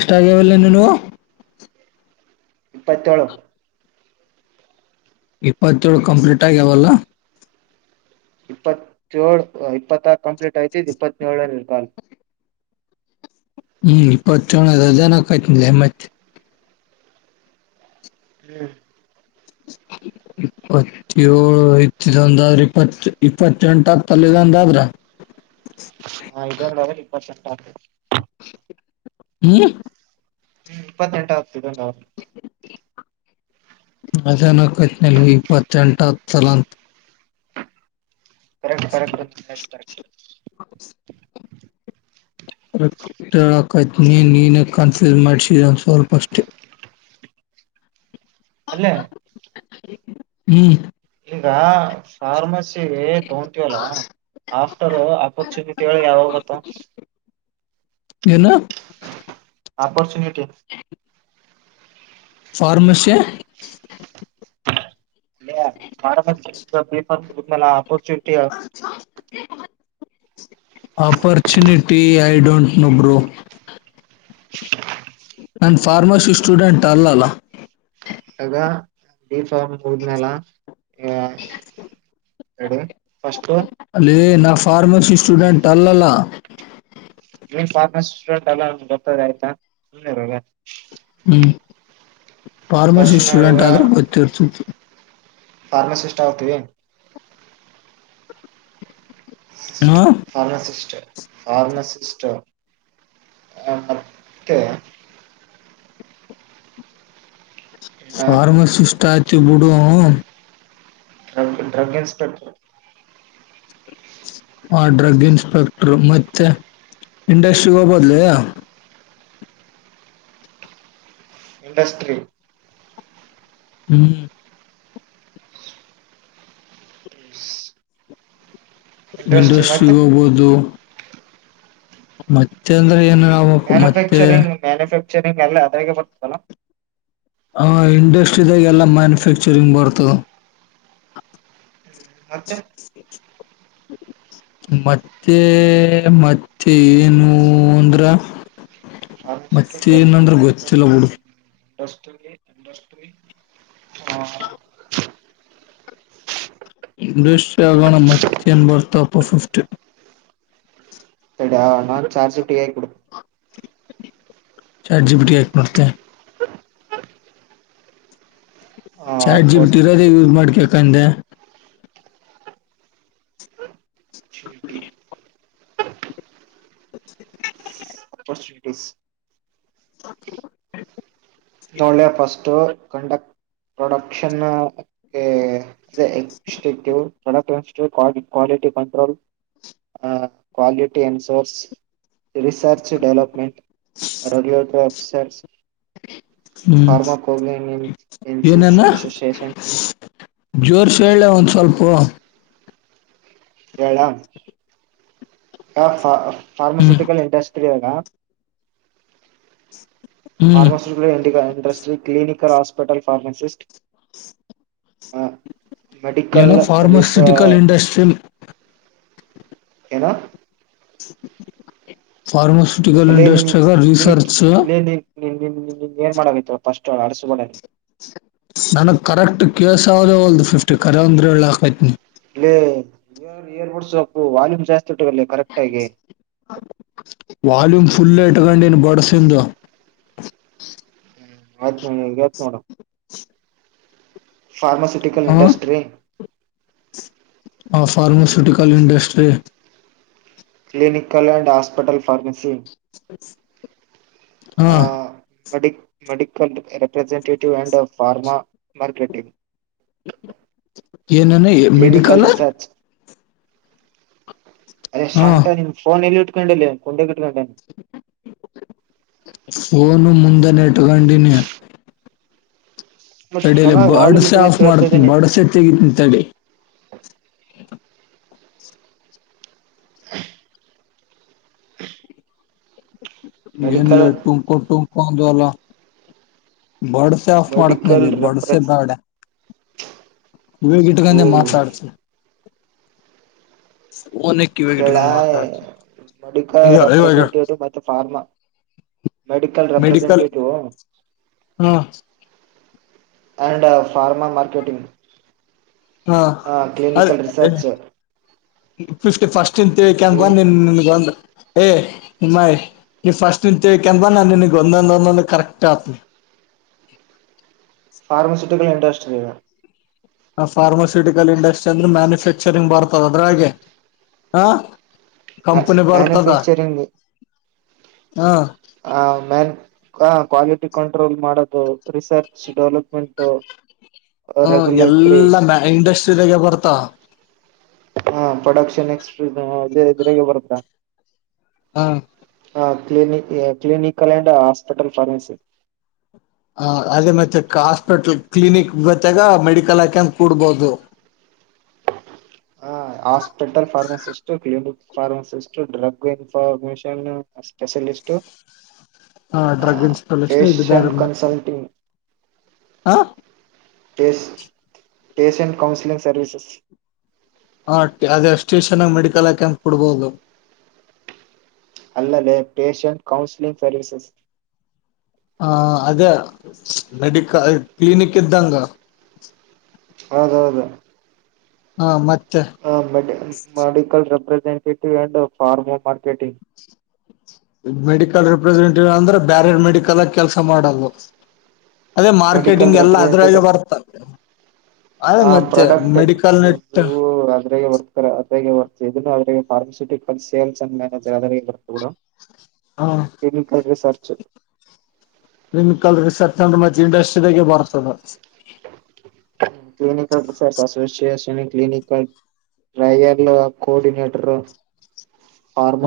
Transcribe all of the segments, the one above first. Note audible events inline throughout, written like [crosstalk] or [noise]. ಇ್ಟಾಾಗ ಒಲ್ಲ ನೀವು ಇಪ್ಪತ್ತೋಳು ಇಪ್ಪತ್ತೇಳು ಕಂಪ್ಲೀಟ್ ಆಗ್ಯಾವಲ್ಲ ಇಪ್ಪತ್ತೇಳಳ್ು ಇಪ್ಪತ್ತ ಕಂಪ್ಲೀಟ್ ಆಯ್ತ ಇಪ್ಪತ್ತೇಳಲ್ಲಿ ಇರ್ಕಲ್ ಹ್ಮ್ ಇಪ್ಪತ್ತು ಚೊಣ ಹಜಾರ ನಕಚ ಲೆಮ ಹ್ಮ್ ಇಪ್ಪತ್ತಏಳು ಇತ್ತುೊಂದಾದ್ರೆ ಇಪ್ಪತ್ತು ಇಪ್ಪತ್ತೆಂಟ ಆಗ್ತಲ್ಲಂದ ಆದ್ರ ಹಾ ಹ್ಮ ಹ್ಮ್ ಇಪ್ಪತ್ತೆಂಟಾವತ್ತುದು ನ ಅಚಾನ ಕಚ್ನಲ್ಲಿ ಇಪ್ಪತ್ತುೆಂಟ ಚಲಂತ ಕಕ್ಟ್ ಕಕ್ಟ್ ಕಕ್ಟ್ ಕಕ್ಟ್ ನೀ ನೀನ ಕನ್ಫ್ಯೂಸ್ ಮಾಡ್ಸಿದ ಸ್ವಲ್ಪ ಅಷ್ಟೇ ಅಲ್ಲೇ ಹ್ಮ್ ಟ್ರಾ ಫಾರ್ಮಸಿ ತಗೊಂತಿವಲ್ಲ ಆಫ್ಟರ್ ಅಪರ್ಚುನಿಟಿ ಗಳ್ ಯಾವಾವ್ಗೊತ್ತ. ಏನು ಆಪೋರ್ಚುನಿಟಿ ಫಾರ್ಮಸ್ ಲ್ಲ ಚುಟ್ಟೆಯ opportunity I don't know bro ನನ್ ಫಾರ್ಮಸಿ ಸ್ಟೂಡೆಂಟ್ ಅಲ್ಲಲ್ಲ ಆಗ ಫಾರ್ಮ್ ಹೋದ್ಮೇಾಲ [inaudible] ಎರಡೇ ಅಲ್ಲೇ ನಾ ಫಾರ್ಮಸಿ ಸ್ಟೂಡೆಂಟ್ ಅಲ್ಲಲ್ಲ. ನೀನ್ ಫಾರ್ಮಸಿ ಸ್ಟೂಡೆಂಟ್ ಅಲ್ಲ ಅಂದ್ರು ಗೊತ್ತದೆ ಆಯ್ತಾ ಸುಮ್ ಇರಲ್ಲ. ಹ್ಮ್ ಫಸ್ಟ್ ಫಾರ್ಮಸಿ ಸ್ಟೂಡೆಂಟ್ ಆದ್ರೆ ಗೊತ್ತಿರ್ತತಿ. ಫಾರ್ಮಸಿ ಅಷ್ಟ ಓದ್ತಿದಿ ಹ ಫಾರ್ಮಸಿಸ್ಟ್ ಫಾರ್ಮಸಿಸ್ಟ್ ಆ ಮತ್ತೆ ಫಾರ್ಮಾಸಿಸ್ಟ ಆತಿವ್ ಬಿಡೂ ಡ್ರ ಡ್ರಗ್ ಇನ್ಸ್ಪೆಕ್ಟರ್ ಆ ಡ್ರಗ್ ಇನ್ಸ್ಪೆಕ್ಟರ್ ಮತ್ತೆ ಇಂಡಸ್ಟ್ರಿ ಗ್ ಹೋಗ್ಬೋದ್ಲೇ ಇಂಡಸ್ಟ್ರಿ ಹ್ಮ್ ಇಂಡಸ್ಟ್ರಿ ಗ್ ಹೋಗ್ಬೋದು. ಮತ್ತೆ ಅಂದ್ರೆ ಏನೆ ಮ್ಯಾನುಫ್ಯಾಕ್ಚರಿಂಗ್ ಮ್ಯಾನುಫ್ಯಾಕ್ಚರಿಂಗ್ ಎಲ್ಲಾ ಅದ್ರಾಗೆ ಬರ್ತದಲ್ಲ. ಆ ಇಂಡಸ್ಟ್ರಿದಾಗ್ ಎಲ್ಲ ಮ್ಯಾನುಫ್ಯಾಕ್ಚರಿಂಗ್ ಬರ್ತದ. ಮತ್ತೆ ಮತ್ತೆ ಮತ್ತೆ ಏನು ಅಂದ್ರ ಫಾರ್ಮಸಿಸ್ಟ್ ಮತ್ತೆ ಡ್ರಗ್ ನಂದ್ರ ಇನ್ಸ್ಪೆಕ್ಟರ್ ಗೊತ್ತಿಲ್ಲ ಬುಡು. ಇಂಡಸ್ಟ್ರಿ ಇಂಡಸ್ಟ್ರಿ ಹ ಇಂಡಸ್ಟ್ರಿ ಅಲ್ವೇನ ಮತ್ತೇನ್ ಬರ್ತಾವಪ ಫಿಫ್ಟಿ. ತಡಿಯ ನಾನ್ ಚಾರ್ಜ್ ಜಿಟಿ ಯಾಗ್ ಹುಡ್ ಚಾರ್ಟ್ ಜಿ ಬಿ ಟಿ ಯಾಕ್ ನೋಡ್ತೇ ಚಾರ್ಟ್ ಜಿ ಬಿ ಟಿ ಇರೋದೆ opportunity use ಮಾಡ್ಕಕಂದೆ. [unintelligible] [inaudible] First it is [unintelligible] ತಗೊಳ್ಳೆ first ಕಂಡಕ್ production ಗೆ ಅದೆ ಎಕ್ಸ್ಟ್ಯೂಟಿವ್ ಪ್ರೊಡಕ್ಷ್ ಕ್ವಾ ಕ್ವಾಲಿ ಸಿಟಿ ಕಂಟ್ರೋಲ್ ಆ quality and source research development regulatory officers hmm pharma ಕೊಗ್ಲನಿನ್ ಇಂಸಿಸ್ ಏನೇನ ಅಾಸೋಸಿಯೇಶನ್. ಜೋರ್ಸ್ ಹೇಳೆ ಒಂದ್ ಸ್ವಲ್ಪು ಹೇಳ ಹ ಹ್ಮ್ ಫಾರ್ಮಸಿಟಿಕಲ್ ಇಂಡಸ್ಟ್ರಿ ಅಗ ಹ್ಮ್ ಫಾರ್ಮಸ್ಯೂಟಿ ಇಂಡಿಗಲ್ ಇಂಡಸ್ಟ್ರಿ ಕ್ಲಿನಿಕಲ್ ಹಸ್ ಹಪ ಫಾರ್ಮಸಿಸ್ಟ ಹ ಮೆಡಿಕಲ್ ಏನೋ ರಿಸ ಫಾರ್ಮಾಸ್ಯೂಟಿಕಲ್ ಇಂಡಸ್ಟ್ರಿ ಏನ ಫಾರ್ಮಸ್ ಅಲ್ಲೇನ್ ನಿನಿಗ್ ನಿನ್ ನಿನ್ ಏನ್ ಮಾಡಗೈತೋ. ನನಗ್ ಕರೆಕ್ಟ್ ಕೇಳ್ಸ್ ಹೌದು ಒಲ್ದು ಫಿಫ್ಟಿ ಕರೆ ಅಂದ್ರು ಹೇಳಾಕತ್ನಿ. ಲೇ ಇಯರ್ ಬಡ್ಸ್ ಸೊಪ್ಪು ವಾಲ್ಯೂಮ್ ಜಾಸ್ ಚುಟ್ಟು ಬರ್ಲೆ ಕರೆಕ್ಟ ಆಗಿ. ಫುಲ್ಲೇ ಇಟ್ಕೊಂಡಿನ್ ಬಡ್ಸಿಂದು ಮತ್ತ್ ಮುಗಿಯತ್ ನೋಡು ಫಾರ್ಮಾಸಿಟಿಕಲ್ ಇಂಡಸ್ಟ್ರಿ. ಆ pharmaceutical industry. Clinical and hospital pharmacy ಹಾ ಮೆಡಿ medical representative and pharma marketing ಏನನು ಕ್ಲಿನಿಕಲ್ ಮೆಡಿಕಲ್ ರಿಸರ್ಚ್ ಅದೇ ಹಾ ಸಟನ್ಫೋನ್ ಎಲ್ಲಿ ಇಟ್ಕೊಂಡಲ್ಲ ಕುೊಂಡ ಇಕೊಂಡ ಫೋನು ಮುಂದ ನೆ ತಗೊಂಡಿನಿ ಮತ್ತ ತಡಲ್ಲ ಚಲ ವಾಲ್ಯೂಮ್ ಬಡ್ಸೆ ಆಫ್ ಇಟ್ಕೊಂಡ ಹೇಳ್ತಾ ಇದ್ದೆ ಮಾಡ್ತನಿ ನೀನ್ ಬಡ್ಸೆ ತೆಗತನಿ ತಡೆ ಏನ್ಿಲ್ಲ ಮೆಡಿಕಲ್ ಟುಂಕೊ ಟುಂಕೊ ಅಂದ ಅಲ್ಲ ಬಡ್ಸೆ ಆಫ್ ಮೆಡಿಕಲ್ ಮಾಡತ್ನಲ್ಲಿ ಬಡ್ಸೆ ರೆಪ್ರೆಸ್ ಬ್ಯಾಡ ಇಗಿಟ್ಟಕಂದೆ ಓ ಮಾತಾಡ್ತು ಒನಕ್ ಕೇಳ ಇವಗ ಮಾತಾಡ್ತ ಮೆಡಿಕಲ್ ಇವಾಗ ರೆಪ್ರೆಸೆಂಟೇಟಿವ್ ಮತ್ತು ಫಾರ್ಮಾ ಮೆಡಿಕಲ್ ಮೆಡಿಕಲ್ ರೆಪ್ರೆಸೆಂಟೆಟಿವ್ ಹಾ ಅಂಡಂಡ್ ಫಾರ್ಮಾ ಮಾರ್ಕೆಟಿಂಗ್ ಹಾ ಅದ ಕ್ಲಿನಿಕಲ್ ರಿಸರ್ಚ್ ಫಸ್ಟ್ ಇನ್ ತಿಳ್ಕ ಬಂದನ್ ನಿನ್ಗ ಬಂದ ಏ್ ನಿಮ್ಮಾಯ ನೀ ಫಸ್ಟ್ ನಿ ತಿೇಕ ಬ ನ ನಿನ್ಗ ಒಂದೊಂದ ಒಂದೊಂದು ಕರೆಕ್ಟ್ ಆಗ್ತಿ ಫಾರ್ಮಸ್ಯೂಟಿಕಲ್ ಇಂಟ್ರಸ್ಟ್ರಿ ಫಾರ್ಮಾಸ್ಯೂಟಿಕಲ್ ಇಂಡಸ್ಟ್ರಿ ಅಂದ್ರೆ ಮ್ಯಾನುಫ್ಯಾಕ್ಚರಿಂಗ್ ಬರ್ತದ ಅದ್ರ ಹಾಗೆ ಹ ಕಂಪನಿ ಬಾರತಾ ಮ್ಯಾನುಫ್ಯಾಕ್ಚರಿಂಗ್ ಹ ಮ್ಯಾನ್ ಹ ಕ್ವಾಲಿಟಿ ಕಂಟ್ರೋಲ್ ಮಾಡೋದು ರಿಸರ್ಚ್ ಡೆವಲಪ್ಮೆಂಟ್ು ಹ ಎಲ್ಲಾ ಮ ಇಂಡಸ್ಟ್ರಿಿದಾಗ ಬರ್ತ ಹಾ ಪ್ರೊಡಕ್ಷನ್ ಎಕ್ಸ್್ರ ಇದ್ರಾಗ ಬರುತ್ತಾ ಹಾ ಹ ಕ್ಲಿನಿಕ್ ಕ್ಲಿನಿಕ್ ಅಲ್ಯಂಡ ಹಾಸ್ಪಿಟಲ್ ಫಾರ್ಮಸಿ ಹ ಅದೇ ಮತ್ತೆ ಹಾಸ್ಪಿಟ್ಲ್ ಕ್ಲಿನಿಕ್ ಬತೆಾಗ ಮೆಡಿಕಲ್ ಹಾಕೆ ಕೂಡ್ಬೋದು ಹ್ಞೂ ಹ ಹಾಸ್ಪಿಟಲ್ ಫಾರ್ಮಸಿಸ್ಟ್ ಕ್ಲಬಿಕ್ ಫಾರ್ಮಸಿಸ್ಟ್ ಡ್ರಗ್ ಇನ್ಫಾರ್ಮೇಶನ್ ಸ್ಪೆಷಲಿಸ್ಟ ಹಾ ಡ್ರಗ್ ಇನ್ಸ್ಟಾಲೂಷನ್ ಇದು ದಾರ ಕನ್ಸಲ್ಟಿಂಗ್ ಹ ಪ ಪಷಂಟ್ ಕೌನ್ಸಿಲಿಂಗ್ ಸರ್ವೀಸಸ್ ಹ ಅದೇ ಸ್ಟೇಷನ್ ಮೆಡಿಕಲ್ ಕ್ಯಾಂಪ್ ಕೊಡ್ಬಹದು ಅಲ್ಲದೆೇ ಪೇಷ್ಯಂಟ್ ಕೌನ್ಸಿಲಿಂಗ್ ಸರ್ವೀಸಸ್ ಹ ಅದೇ ಮೆಡಿಕ ಕ್ಲಿನಿಕ್ ಇದ್ದಂಗ ಹೌದೌದು ಹಾ ಮತ್ತ ಹ ಮ ಮಡಿಕಲ್ ರಬ್ರ ಫಾರಮ ಮಾರ್ಕೆಟಿಂಗ್ ಮೆಡಿಕಲ್ ರರಿಪ್ರೆಸೆಂಟೇಟಿವ್ ಅಂದ್ರೆ ಬ್ಯಾರೆ ಮೆಡಿಕಲ್ ಕೆಲ್ಸ ಮಾಡದು ಅದೇ ಮೆಡಿಕಲ್ ಮಾರ್ಕೆಟಿಂಗ್ ಎಲ್ಲ ಅದ್ರಾಗ ಬರ್ತದೆ ಅದೇ ಹ ಮತ್ತೆ ಪ್ರಾಡಕ್ಟ್ ಎ ಮೆಡಿಕಲ್ ನೆಟ್ ಅದ್ರಾಗ ಬರ್ತಾರೆ ಅದ್ರಾಗ ಬರ್ತ ಇದನ್ನು ಅದ್ರ ಫಾರ್ಮಸ್ಯೂಟಿಕಲ್ ಸೇಲ್ಸ್ ಅಂಡ್ ಮ್ಯಾನೇಜ್ ಅ ಇ ಕೂಡ ಹ ಕ್ಲಿನಿಕಲ್ ರಿಸರ್ಚ್ ಚ ನಿನ್ ಕಲ್ ಸರ್್ರ ಮತ್ತೆ ಇಂಡಷ್ಟದಾಗ ಬರ್ತದೆ ಕ್ಲಿನಿಕಲ್ ಸರ್ಸ್ಸ್ಸ್ಸಷ ಕ್ಲಿನಿಕಲ್ ರೈಯರ್ ಕಆರ್ಡಿನೇಟರ್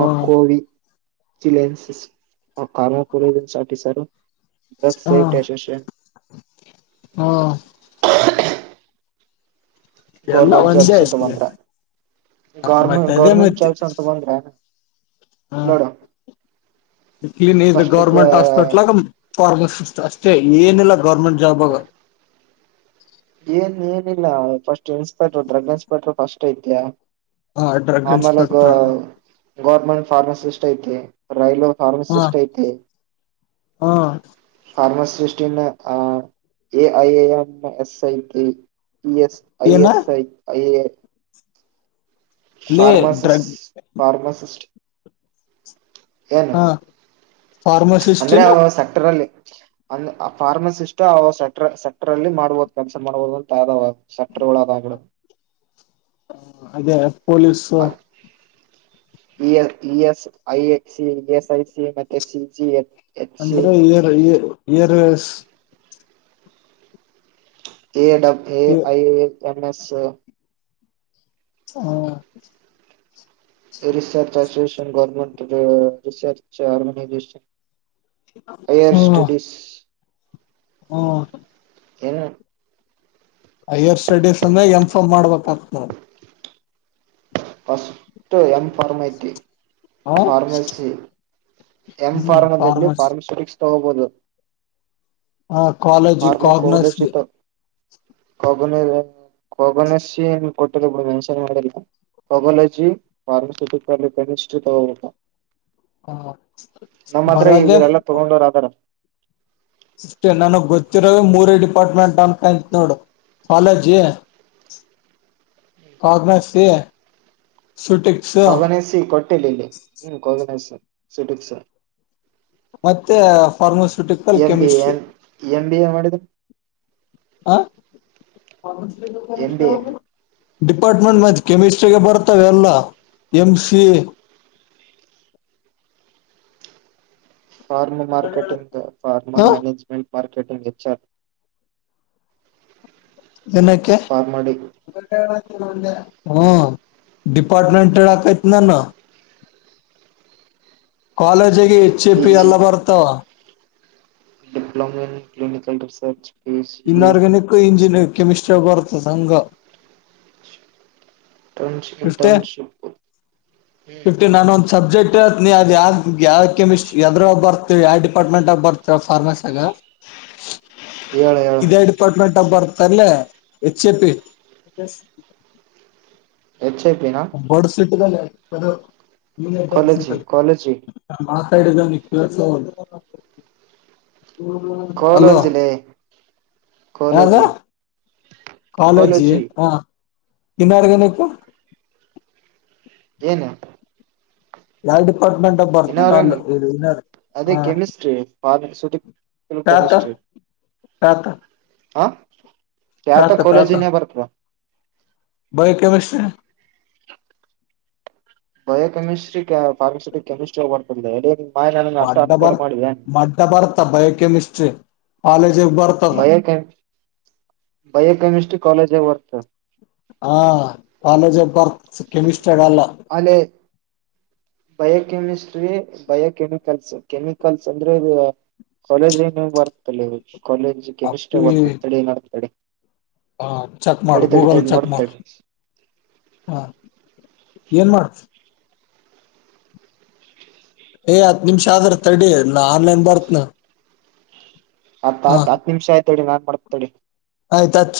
ಹ ಚ ಆ ಕಾರ ಪ ಸಾಟ ಸಾರ ಬಸ್ ಸೇಫ್ ಶಸ್ ಹ್ಮ ಹ ಎಲ್ಲ ಗೌರ್ಮೆಂಟ್ ಒಂದೇ ಜಾಬ್ಸ್ ಅಂತ ಆಯ್ತಿದೆ ಬಂದ್ರ ಗರ್ಮೆ ಮತ್ತೆ ಗೌರ್ಮೆಂಟ್ ಜಾಬ್ಸ್ ಅಂತ ಬಂದ್ರ ಹಾ ನೋಡು ಕನ ಇ ಫಸ್ಟ್ ಗವರ್ಮೆಂಟ್ ಹಾಸ್ಪಿಟಲ್ ಫಾರ್ಮಸಿ ಅಷ್ಟೇ ಏನಿಲ್ಲ ಗೌರ್ಮೆಂಟ್ ಜಾಬ್ ಆಗ ಾ first inspector drug inspector first ಐತಾ ಹ ಡ್ರಗ್ ಆಮಲೆ ಗ ಇನ್ಸ್ಪೆಕ್ಟರ್ ಗರ್ಮೆಂಟ್ ಫಾರ್ಮಾಸಿಸ್ಟ್ ಐ ರೈಲು ಹ ಫಾರ್ಮಸಿಸಟ್ ಐತೆ ಹ ಫಾರ್ಮಸಿಸ್ಟಿನ A I A N S ಐತಿ ಎಸ್ ಐ ಏನ ಎಸ್ ಐ ಐ ಅಲ್ಲೇ ಫಾರ್ಮಾಸಿಸ್ಟ ಡ್ರಗ್ ಫಾರ್ಮಾಸಿಸ್ಟ್ ಏನು ಹ ಫಾರ್ಮಸಿಸ್ಟ್ ಅಂದ್ರೆ ಏನ ಅವ ಸೆಕ್ಟರ್ ಅಲ್ಲಿ ಅಂದ ಆ ಫಾರ್ಮಸಿಸ್ಟ್ ಸೆಟರ್ ಸೆಕ್ಟರ್ ಅಲ್ಲಿ ಮಾಡ್ಬಹದು ಕೆಲ್ಸ ಮಾಡಬಹುದು ಅಂತ ಆದ ಸೆಕ್ಟರ್ ಳ ತ ಅದೇ police E A E S I A C E S I C ಮತ್ತೆ ಸಿ ಸಿ ಎ ಎಚ್ ಅಂದ್ರೆ ಏರ್ ಏರ್ ಕೆಡ ಐ ಎನ್ ಎಸ್ ಹಾ research association government research ಆರ್ಗನೈನ್ higher studies ಹ್ಮ ಏನು ಹೈಯರ್ ಸ್ಟಡೀಸ್ ಅಂದ್ರೆ ಎನ್ಫಮ್ ಮಾಡ್ಬೇಕ್ತ ನಾವವು ಫಸ್ಟ್ ನ್ಫರ್ಮತಿ ಹ ಫಾರ್ಮಸಿ ಎಂ ಹ್ಮ್ ಫಾರ್ಮದಲ್ಲಿ ಫಾರ್ಮಸಿ ಫಾರ್ಮಾಸೂಟಿಕ್ಸ್ ತೊಗಬೋದು ಆ ಕಾಲೇಜ್ ಕಾಗನಸ್ ಕೊಬನ ಕೊಬನಸ ಕೊಟ್ಟಿಲಬಿಡ್ ಮೆನ್ಷನ ಮಾಡಿಲ್ಲ ಕಗೊಲಜಿ ಪಾರ್ಮಸಿಟಿ ಸ್ಯುಟಿಕಲ್ ಕೆಮಸ್ಟ್ರತ್ ಹ ನಮ್ಮತ್ರ್ರೆ ಬರೋದೇ ಇವರೆಲ್ಲ ತಗೊಂಡರಾದಾರ ಸಿಸ್ಟರ್ ನನಗ್ ಗೊತ್ತಿರ ಮೂರೇ ಡಿಪಾರ್ಟ್ಮೆಂಟ್ ಅಂತತ್ ನೋಡು ಕಾಲೇಜಿ ಕಾಗನೆಸ್ಸಿ ಕಗಣಸಿ ಕೊಟ್ಟಿಲ್ಲ ಇಲ್ಲಿ ಹ್ಮ್ ಕಗಣಸ ಸಿಟಿಕ್ಸ್ ಮತ್ತೆ pharmaceutical M B A chemistry M B A ಮಾಡಿದ್ರು ಹಾ ಪಾರ್ಮಸಿಟಿ ಎಂ ಕನುಷ್ಟ ಬಿ ಎ ಹೋಗ ಡಿಪಾರ್ಟ್ಮೆಂಟ್ ಮತ್ತ ಕೆಮಿಸ್ಟ್ರಿಗೆ ಬರ್ತವೆ ಎಲ್ಲ ಎಮ್ ಸಿ ಪಾರ್ಮ ಮಾರ್ಕೆಟಿಂಗ್ ದ ಫಾರ್ಮ ಹ ಮ್ಯನೇಜ್ಮೆಂಟ್ ಮಾರ್ಕೆಟಿಂಗ್ ಹೆಚ್ಆರ್ ಇದನಕ್ಕೆೆ ಫಾರ್ಮಡಿ ಹ್ಮ ಡಿಪಾರ್ಟ್ಮೆಂಟ್ ಹೇಳ್ಕತ್ ನ ನ ಕಾಲೇಜಿಗೆ ಎಚ್ಚೆ ಪಿ ಎಲ್ಲ ಬರ್ತಾವ diploma in clinical research P C U inorganic engineer ಕೆಮಿಸ್ಟ್ರಿಯ ಭಾರತ ಸಂಘ ಇಂಟರ್ನ್ಶಿ ಸಿಸ್ಟರ್ ಇಂಟರ್ನ್ಶಿಪ್ ಫಿಫ್ಟಿ ನಾನ ಒಂದು ಸಬ್ಜೆಕ್ಟ್ ನೀ ಅದ ಯಾದ ಯಾವ ಕೆಮಿಸ್ಟ್ರಿ ಯದ್ರಾಗ ಬರ್ತವ ಯಾವ ಡಿಪಾರ್ಮೆಂಟದಾಗ ಗ ಬರ್ತವ ಫಾರ್ಮಸಿಯಾಗ ಹೇಳ ಹೇಳ ಇದೇ ಡಿಪಾರ್ಟ್ಮೆಂಟ್ ಅಬ್ಬರ್ ಕರ್ಲೆ ಎಚ್ಚೆಪಿ ಹೆಚ್ಐಪೀನಾ [inaudible] ಕಾಲೇಜಿ ಕಾಲೇಜಿ ಹಲೋ ಕಾಲೇಜಿಲೇ ಯಾವದ ಕಾಲೇಜಿ ಕಾಲೇಜಿ ಹ ಇನರಾಗಿನಿಕ್ ಏನು ಯಾವ ಡಿಪಾರ್ಟ್ಮೆಂಟ್ಗ ಬರ್ತಿಲ್ ಇನಾರ್ಗಾನಿಕ್ ಅಲ್ಲ ಅದೇ ಹ ಕೆಮಿಸ್ಟ್ರಿ ಫಾರ್ಮಸ್ಯೂಟಿಕಲ್ ಕೆಮಿಸ್ಟ್ರಿ ಎತ ಖ್ಯಾತ ಕಾಲೇಜಿನ್ಯಾಗ ಬರ್ತದ by chemistry bio chemistry pharmaceutic chemistry ಮಾಯ ನನಗೆ ಅಷ್ಟ ಮಡ್ಡ ಅನ್ಫೋರ್ಡ್ ಬರ್ ಮಾಡಿದೆ ಮಡ್ಡ ಬರ್ತ ಬಯೋಕೆಮಿಸ್ಟ್ರಿ ಕಾಲೇಜಿಗೆ ಬರ್ತದ ಬಯೋಕಮ ಬಯೋಕಮಿಸಟ್ರಿ ಕಾಲೇಜ ವರ್ತ ಹಾ ಕಾಲೇಜ್ ಬರ್ತ್ ಕೆಮಿಸ್ಟ್ರಗಲ್ಲ ಅಲ್ಲೇ ಬಯೋಕೆಮಿಸ್ಟ್ರಿ ಬಯೋಕೆಮಿಕಲ್ಸ್ ಕೆಮಿಕಲ್ಸ್ ಅಂದ್ರೆ ಇದು ಕಾಲೇಜ್ ಬರ್ತಲ್ಲದು ಕಾಲೇಜ್ ಕೆಮಿಸ್ಟ್ರಿ ಅವಾರ್ಡ್ ಬರುತ್ ತಡಿ [unintelligible] ಹಾ ಚೆಕ್ ಮಾಡು ತಡಿ ತಡಿ ಗೂಗಲ್ ತಡಿ ಚೆಕ್ ನೋಡ್ ಮಾಡು ತಡಿ ಹಾ ಏನ್ ಮಾಡತ್ ಏ್ ಹತ್ ನಿಮಿಷ ಆದ್ರ ತಡಿ ನಾನ್ ಆನ್ಲೈನ್ ಬರ್ತ್ನಾ ಹತ್ತ್ ಹತ್ ನಿಮಿಷ ಆಯ್ತಡಿ ನಾನ್ ಮಾಡ್ತೇನೀ ತಡಿ ಆಯತ ಹಚ್ಚ